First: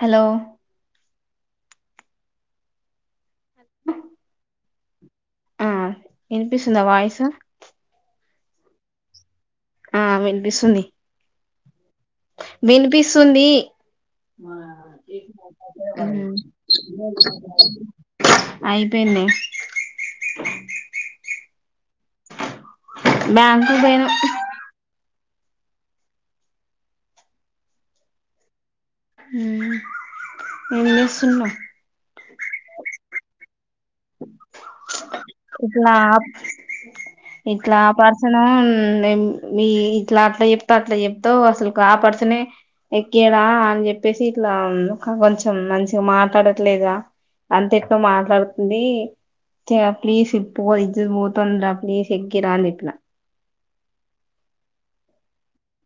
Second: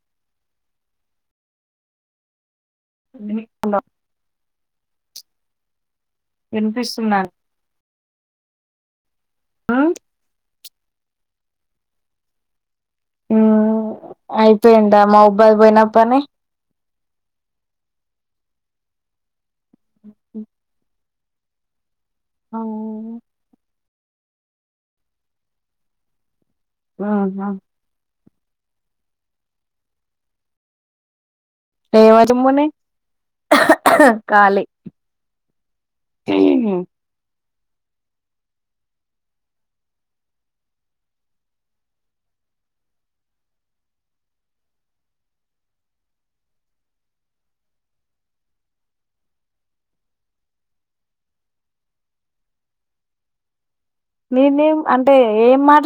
Hello ఉందిని hello ఆ ఇనిపిస్తుందా వినిపిస్తున్నా వాయిసు. మ్మ్ ఆ విన్పిస్తుంది. వినిపిస్తుంది అయిపోయిందా మహబద్ పోయిన పని ఉమ్ ఐయిపేంది అ ఉ ఆహా బ్యాంకు బొయినం ఆ జాబ్ ఊ ఏం జేసునవ్ ఆ జుమ్మని కాలి ఊ ఇట్ల ఆ పర్సను దెం వి ఇట్లా అట్ల చెప్తే అట్ల చెప్తవ్ అసలుకు ఆ పర్సనే ఎక్కియడా అని చెప్పేసి ఇట్లా ముఖం కొంచెం మంచిగ మాట్లాడట్లేదా అంత ఎక్కో మాట్లాడు దీ తెయా ప్లీస్ ఇప్పుకొని ఇజత్ ఓతందిర ప్లీస్ ఎకిరా అని జెప్పిన. నేనేం అంటే ఏం మాట్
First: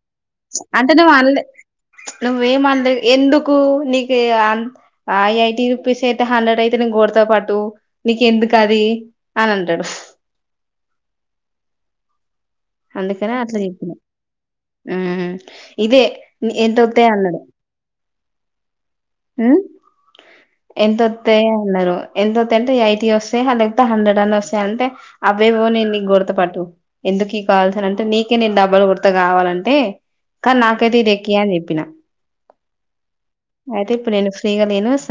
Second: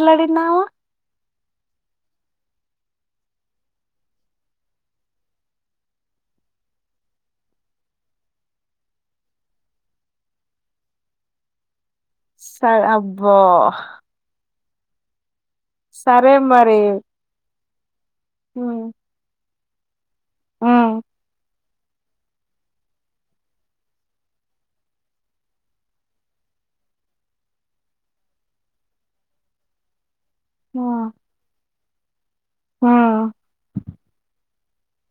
అంటే నువ్ అన్లే నువ్వేమన్ లేద్ ఎందుకు నీకు అన్ ఐఐటీ యూపీస్తె ఎంత హండ్రెడ్ అయితే నేన్ గొడ్త తో పాటు నీకెందుకు అది అని అంటడు స అందుకనే అబ్బో అట్లా జెపినం ఊ ఇదే సరే ఎంతొతయ్ అన్నడు ఆ ఊ ఎంతొత్తయ అన్నారు ఎంతోతయంటే ఎయిటీ వస్తాయి లేకపోతే హండ్రెడ్ అన్న వస్తాయి అంతె అవేవో నే నీకు గొడత పట్టు ఎందుకి కావాల్సిన అంటే నీకే నేను డబ్బలు కొడ్త కావాలంటే కానీ నాకైతే ఇది ఎకియని చెప్పిన. మ్మ్ ఐతిప్పుడ్ నేను ఫ్రీగా లేను స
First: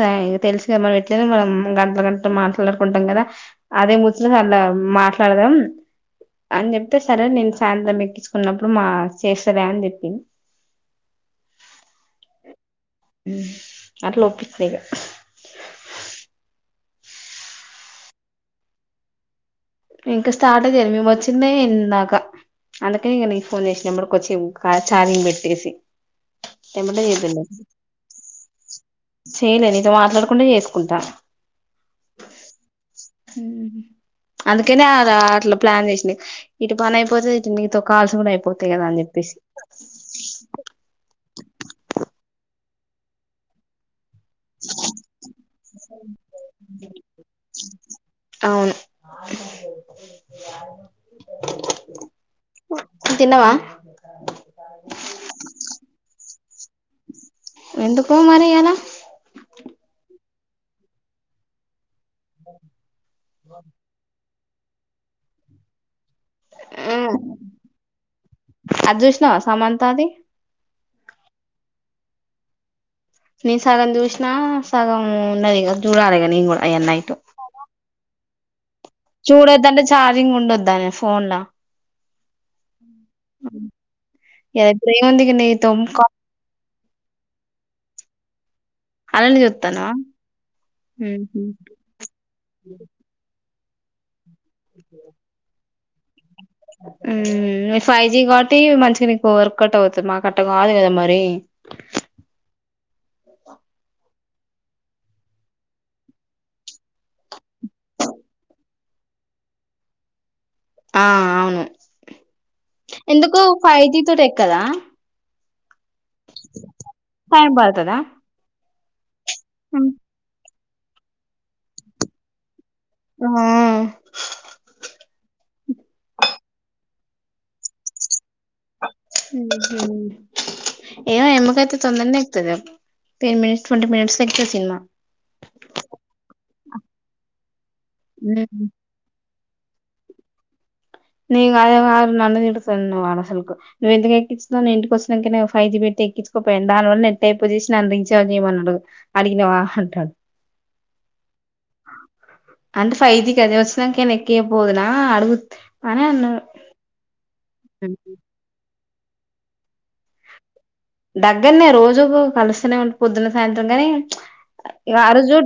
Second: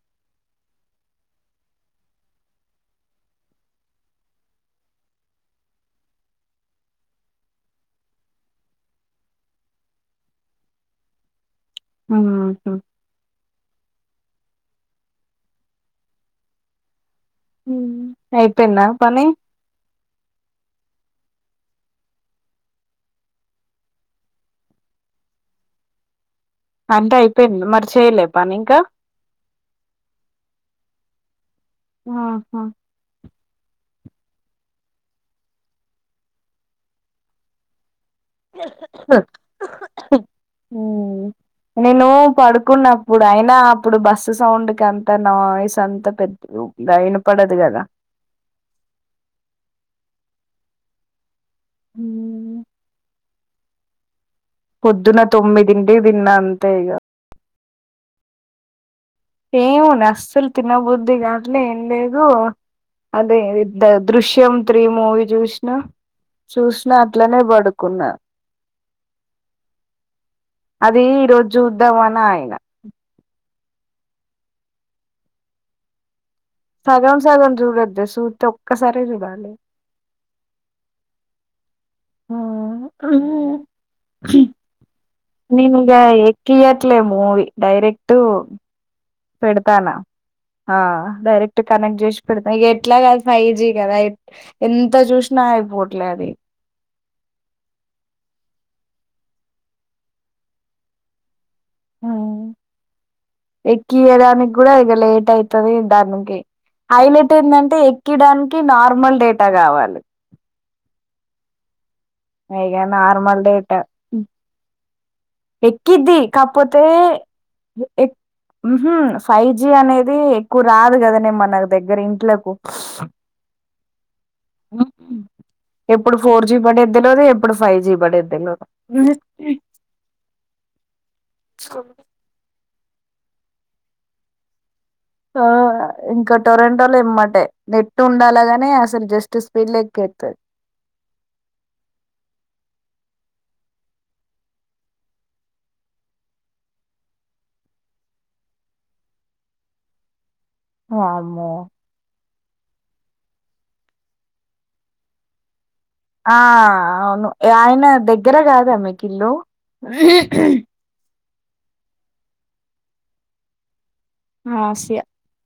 తెలుసు కదా మనం ఎట్లయిన మనం గంటల్ గంటలు మాట్లాడుకుంటాం కదా అదే ముచట్ సలా మాట్లాడదాం అని చెప్తే సరే నేను సాయంత్రం ఎక్కించుకున్నప్పుడు మా చేస్తలే అని చెప్పింది ఆహ అట్లా ఒప్పిస్త ఇగ ఊ ఐయిపోయిందా పని ఇంక స్టార్ట్ ఏ జేయలే మేము వచ్చిందే ఇందాక అందుకె ఇగ నీకు ఫోన్ చేసిన నెంబర్ కొచ్చిం ఛార్జింగ్ పెట్టేసి ఎమ్మటే అంటే చేద్దులే అయిపోయింది మరి చేయలే పని ఇంకా చేయలే నీతో మాట్లాడకుంట చేసుకుంట ఆహా ఊహు అందుకనే అలా అట్ల ప్లాన్ చేసింది ఇటు పని అయిపోతే ఇటు నీతో కాల్స్ కూడా అయిపోతయి కదా అని జెప్పేసి నేను పడుకున్నప్పుడు అయినా అప్పుడు బస్ ద సౌండ్ కంతా నా వాయిస్ అంతా పెద్ద ద ఇనపడదు కదా ఆలు కర్రీ చేస్తది. ఊ తిన్నవా పొద్దున తొమ్మిదింటికి తిన్న అంతే ఇగ ఎందుకు మరి అలా ఎమో అండి అసలు తినబుద్ది కాట్లే ఏం లేదు అదే దృ దృశ్యం త్రి మూవీ జుష్ణ చూసినా అట్లనే పడుకున్నా అది చూసినావా సమంతాది అది ఈ రోజ చూద్దాం అని ఆగిన నెన్ సగం చూసినా సగం ఉన్నదిగ చూడాలే ఇగ నెన్ కూడా అయ్యా నైట్ సగం సగం చూడద్దు సుతే ఒక్కసారే చూడాలి చూడొద్దంటే ఛార్జింగ్ ఉండద్దనే ఫోన్ ల ఆ నేనిగ ఎక్కియట్లే మూవి డైరెక్ట్ అలానే చుత్తనవ పెడతానా ఆ డైరెక్ట్ కనెక్ట్ చేసి పెడత ఎట్ల కాదు ఫయిజీ గదైత్ ఎంత చూసినా అయిపోట్లే అది మీ ఫైవ్ జీ కాబట్టి మంచిగా నీకు వర్కట్ అవుతుంది మాకట్ట కాదు కదా మరి ఉ ఎక్కియడానికి కూడా ఈగ లేట్ అయితది దాన్కి హైలైట్ ఏందంటే ఎక్కిడానికి నార్మల్ డేటా కావాలి ఇక ఎందుకు నార్మల్ డేటా ఫైవ్ జి తోటి ఎక్కద ఎక్కిద్ది కాకపోతే టైం పడుతదా ఉహు ఫైవ్ జి అనేది క్ రాదు కదనే మన దగ్గర ఇంట్లకు ఎప్పుడు ఫోర్ జి పడే ఇందులోది ఎప్పుడు ఫైవ్ జీ పడే ఏమో ఎమకైతే తొందరనే ఎకుతది టెన్ మినిట్స్ ట్వంటీ మనిట్స్ల ఎక్కుతది సినిమా ఆ ఇంకా టొరంటోలో ఇమ్మటే నెట్ ఉండాలగానే అసలు జస్ట్ బిరిన ఎక్కెతుంది నీ అదే నన్ను తిడుతుంది వాడసలుకు నువ్ ఎందుకు ఎక్కించినావ్ నేను ఇంటికి వచ్చినాక ఫైవ్ జి పెట్ ఎక్కించుకోపోయాను దానివల్ల నెట్ అయిపో చేసి నను రీచార్జ్ జెయమన్నాడు అడిగినవా అంటాడు వామ్మో అంటే ఫైవజి కదే వచ్చినంక నే ఎక్కియ పోదునా అడుగు అని ఆ అన్నాడు అవును ఆయన దగ్గర కాదా మీకి ఇల్లు దగ్గరనే రోజు కలిస్తనే ఉ పొద్దున సాయంత్రం కానీ ఆసియా ఆ రోజు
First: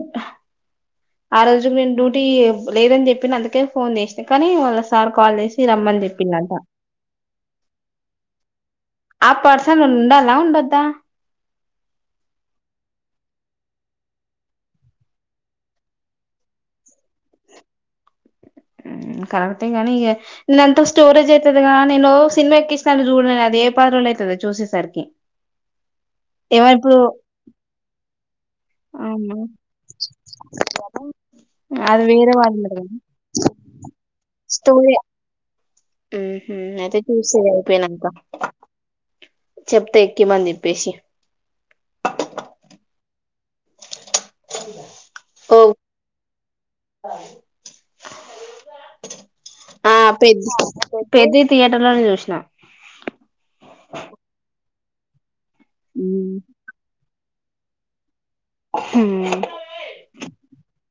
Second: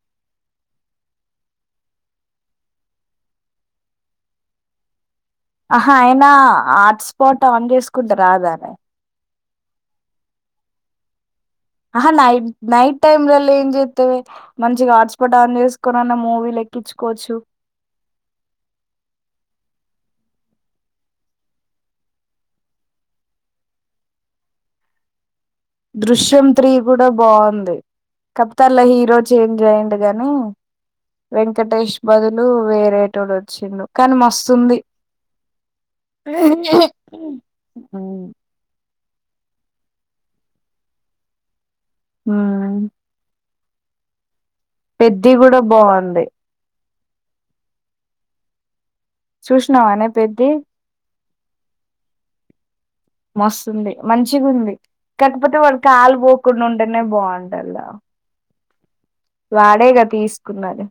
ఆ రోజుకు నేను డ్యూటీ లేదని చెప్పిన అందుకే ఫోన్ చేసినాను కానీ వాళ్ళ సార్ కాల్ చేసి ఆహా రమ్మని అయినా చెప్పిండంట ఆట్స్పోట్ అన్ చేసుకుంటె రాదా ఆ పర్సన్ ఉండాలా ఉండద్దా ఆహా నైట్ నైట్ టైమ్ లలో ఏం చెత్తవే మంచిగా హాట్స్పాట్ ఆన్ చేసుకున్నన్న మూవీ లె ఎక్కిచుకోవచ్చు ఉ కరెక్టే గనీ ఇగ నన్ ఎంత స్టోరేజ్ అయితది గా నెను సినిమా ఎక్కిస్తాంటి చూడది ఏ పరి రోజులు అవుతదొ చూసేసరికి దృశ్యం ఏమో త్రీ ఇప్పుడు కూడా బాగుంది తల్ల హీరో అవునా చేంజ్ అయ్యిండు గాని వెంకటేష్ అది వేరే బదులు వాళ్ళు ఉన్నారు కదా వేరేటోడు వచ్చిండు కానీ మస్తుంది ఉ హు అవును అయితే చూసే ఇది అయిపోయినంక చెప్తా ఎక్కిమని చెప్పేసి హ్మ్ పెద్ది ఓ కూడా బాగుంది ఆ చూసినావానే పెద్ద పెద్ది పెద్ది థియేటర్ లోనే చూసినా మస్తుంది మంచిగా ఉంది కాకపోతే వాడుకి కాలు ఉమ్ పోకుండా ఉంటేనే బాగు ఉంటల వాడేగా తీసుకున్నాడు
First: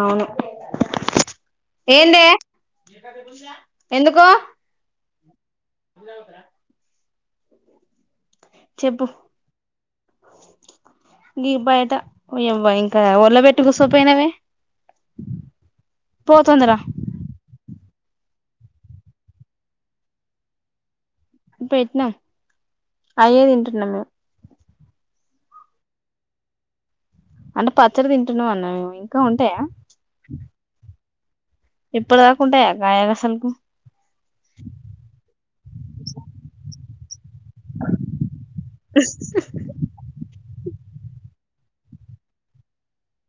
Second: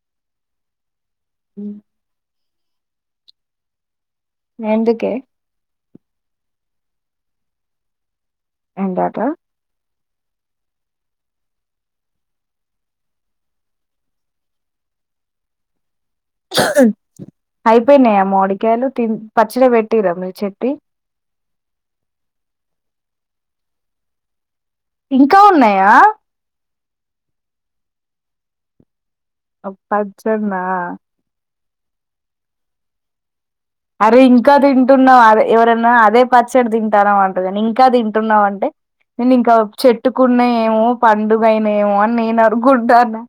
అవును ఏందే ఎందుకు ఎందుకే అవువుదరా చెప్పు ఎంటటా గి బయట్యవ్వ ఇంకా వర్ల పెట్టీ కూసోపోయినవే పో తొందర హై పోయినాయా మోడికాయలు తి పచ్చడి పెట్టిరా మీరు చెటి పెట్టినం అయ్యే తింటున్నాము ఇంకా ఉన్నాయా అంటే పచ్చడి తింటున్నా అన్న మేమ పచ్చడిన్నా ఇప్పుడుదాకాంటాయా గాయలు అసలకు అరే ఇంకా తన అంటవని ఇంకా తింటున్నావ్ అంటే నేను ఇంకా చెట్టుకునాయి ఏమో పండుగనేమో అని నేను అనుకుంటానా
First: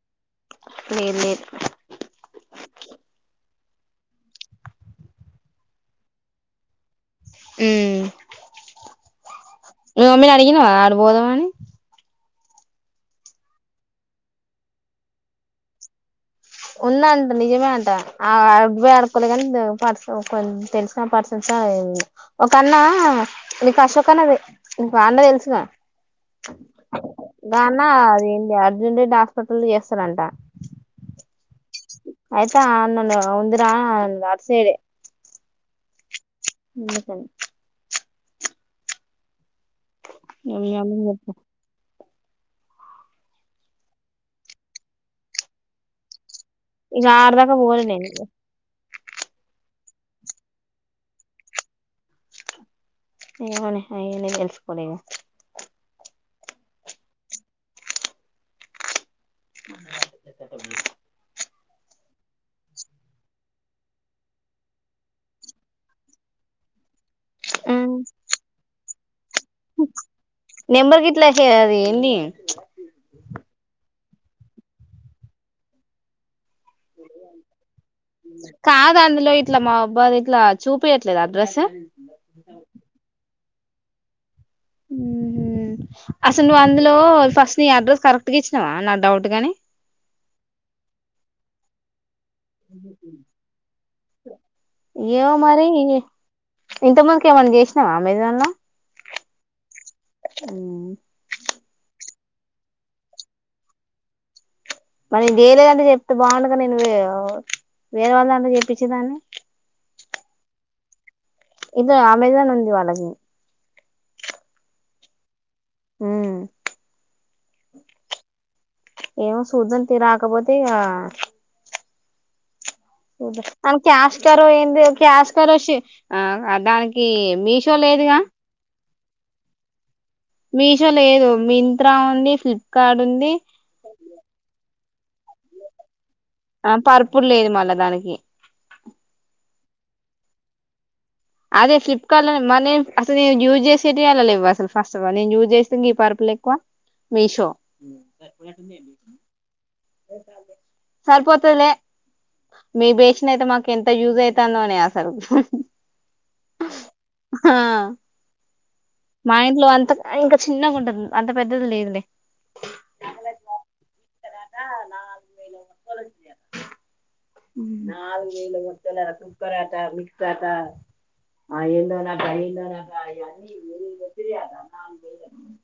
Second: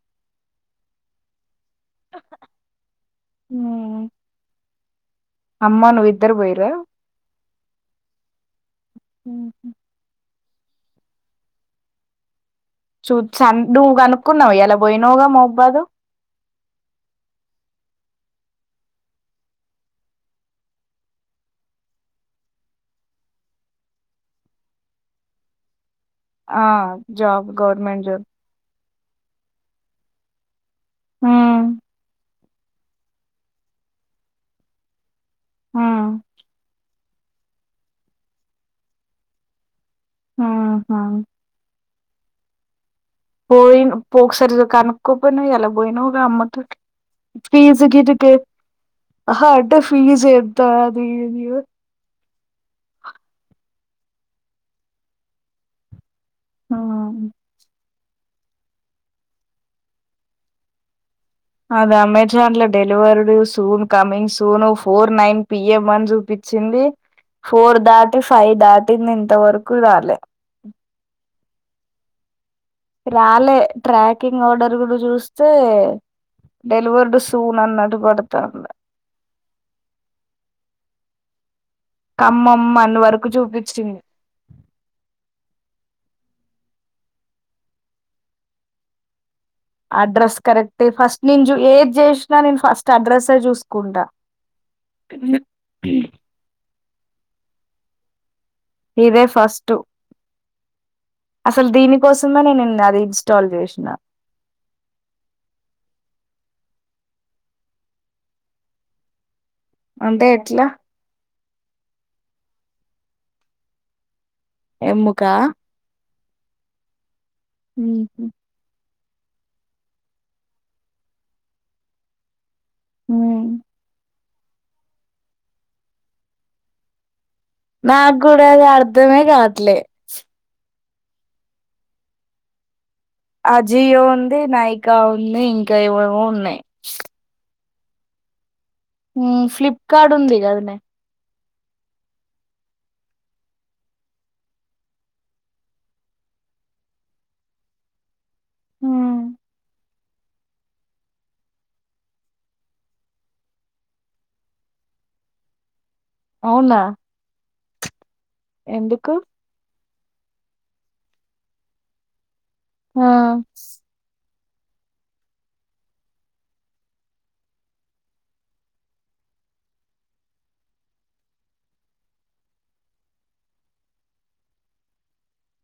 లేదు లేదు హ్మ్ అమ్మా నువ్వు ఇద్దరు పోయిరా మ్మ్ మీ మమ్మీని అడిగినావా అడ పోదామని చా నువ్వు కనుక్కున్నావా ఈయలా పోయినావుగా మాపూబ్బాదు ఉందంట నిజమే అంట ఆ అడువే అడుకోలే కాని పర్స ఒక తెలిసిన పర్సన్ ఒక అన్న నీకు అశోక్ అన్న తే ఆ అన్న తెలుసుగా ఆ జాబ్ దన్న గవర్నమెంట్ జాబ్ అదేంటి అర్జున్ రెడ్డి హాస్పిటల్ లో చేస్తారంట హ్మ్ ఆయతా అ అన్ననే ఉందిరా అటు సైడే ఆ ఉన్న కల్ వెళ్ళి మీ అమ్మ ఆహా కి చెప్పు పోయి పోక్సారి కానకో పోయినా ఈయల పోయినవుగా అమ్మ ఇగ ఆడదాకా పోలే నేను ఇగ ఫీజకిటిక హ్ అంటే ఫీజ ఎంత అది ఇది ఏమో నే అయి అన్ని తెల్సుకోలే ఇగ ఆ ట్ట అది అమెజాన్ లో delivered soon coming soon four nine PM అని చూపి చ్చింది ఫోర్ ఇగ దాటి ఫైవ్ దాటింది ఇంత వరకు రాలే ఒకే అది ఏంది రాలే ట్రాకింగ్ ఆర్డర్ కూడా చూస్తే డెలివర్డ్ సూన్ అన్నట్టు పడతాంది కాదు అందులో ఇట్లా మా అబ్బా ఇట్లా చూపియట్లేదా డ్రెస్ కమ్మమ్మ అన్ని వరకు చూపించింది అసలు నువ్వు అందులో ఫస్ట్ నీ అడ్రస్ కరెక్ట్గా ఇచ్చినావా నా డౌట్ గాని అడ్రస్ కరెక్ట్ ఫస్ట్ నింజు ఏజ్ జేస్ ప్రతిసారి నేను ఫస్ట్ అడ్రస్ చూసుకుంటా ఏమో మరి ఇంత ముందుకు ఏమన్నా చేసినా అమెజాన్ లో ఇదే ఫస్ట్ అసలు దీని కోసమే నేను అది ఇన్స్టాల్ చేసిన మరి వేలేదంటే చెప్తే బాగుంట కాదే నువ్వే వేరే వాళ్ళ దంటే చెప్పించేదాన్ని అంటే ఎట్లా ఇది అమోజాన్ ఉంది వాళ్లకి ఎముకా ఉమ్ ఉహు ఏమో సుదం తే రాకపోతే ఇక అ క్యాస్కర్ ఏంది క్యాస్కర్ ఆ దానికి మీషో లేదుగా నాకు కూడా అది అర్ధమే కావట్లే మీషోలో లేదు మింత్రా ఉంది ఫ్లిప్ అజియో ఉంది నాయికా ఉంది ఇంకా ఏమమో ఆ పర్పలే లేదు మళ్ళా దానికి ఉమ్ ఫ్లిప్కార్ట్ ఉంది కదనే అదే ఫ్లిప్కార్ట్ లోని మ అస యూజ్సేవి అలా లేవు అస్సలు ఫస్ట్ అఫ్ అల్ చేస్తంది ప లేకువా మీషో సరిపోతాదిలే మీ బెసేన అయితే మాకు ఎంత యూజ్ అవుతుందో అని అసలు అవునా ఆ ఎందుకు మా ఇంట్లో అంత ఇంకా చిన్నగా ఉంటది అంత పెద్దది లేదులే ఆ నాలు కోలజద నాలుగువేలు వస్తువులంట కుక్కరండా మిక్సీ అంట ఆ ఎన్నో నాకా ఏదో నాకా యీ అన్ని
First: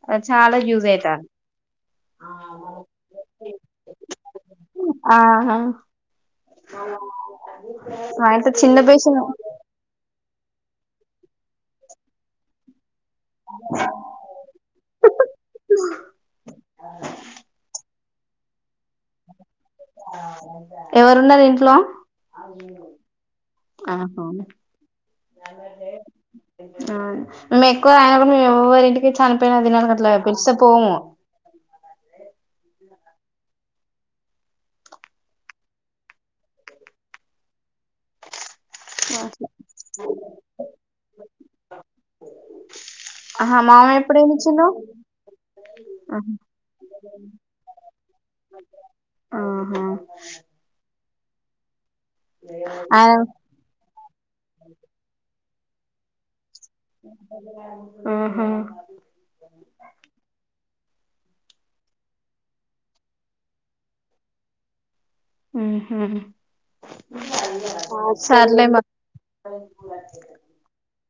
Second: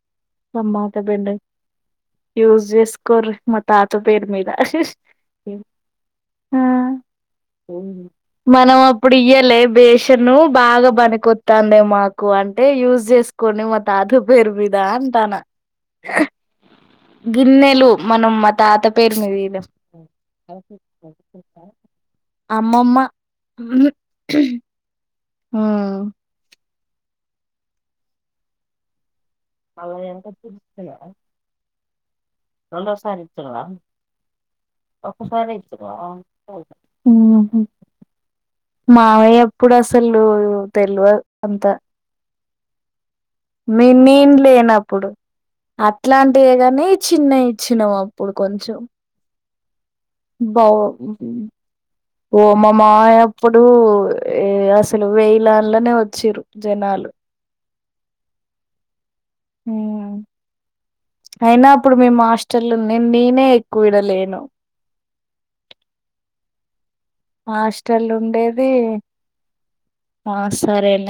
నాకి చాలా యూస్ అయితాదీ ఉస్ చేస్కోరీ మ తాత పేరు మీద ఆహా ఆ మా ఇంట్లో చిన్న మనం అప్పుడు బేషన్ ఇయ్యాల బెసాను బాగా పనికొత్తాండే మాకు అంటే యూజ్ చేసుకొని మా తాత పేరు మీద తన గిన్నెలు మనం మా తాత పేరుస్తి ఎవరున్నారు ఇంట్లో అమ్మమ్మ ఆ ఆ మేము ఎక్కువ అయినా కూడా మేరి ఇంటికీ నపోనా మళ్ళ అదినాలు కట్లే ఎంత పెలిసా ఇచ్చిన పోము రందవసాచ్చా ఒకసారి ఇచ్చవ్ మామయ్య అప్పుడు అసలు తెలివ అంత ఆహా మినీ మామయ్య ఎప్పుడు నేన్ ఏమి ఇచ్చిండు లేనప్పుడు అట్లాంటివే కానీ చిన్నవి ఇచ్చినాము అప్పుడు కొంచెం ఆహా బౌ ఓ మా ఆయన మామయ్య అప్పుడు అసలు వేయలా నల్లనే వచ్చిరు జనాలు ఆహా ఉమ్ అయినాప్పుడు మేము మీ మాస్టర్లు నేను నేనే ఎక్కువవిడలేను ఉహూ హాస్టల్ ఆ సర్లే ఉండేది మరి ఆ సరేలే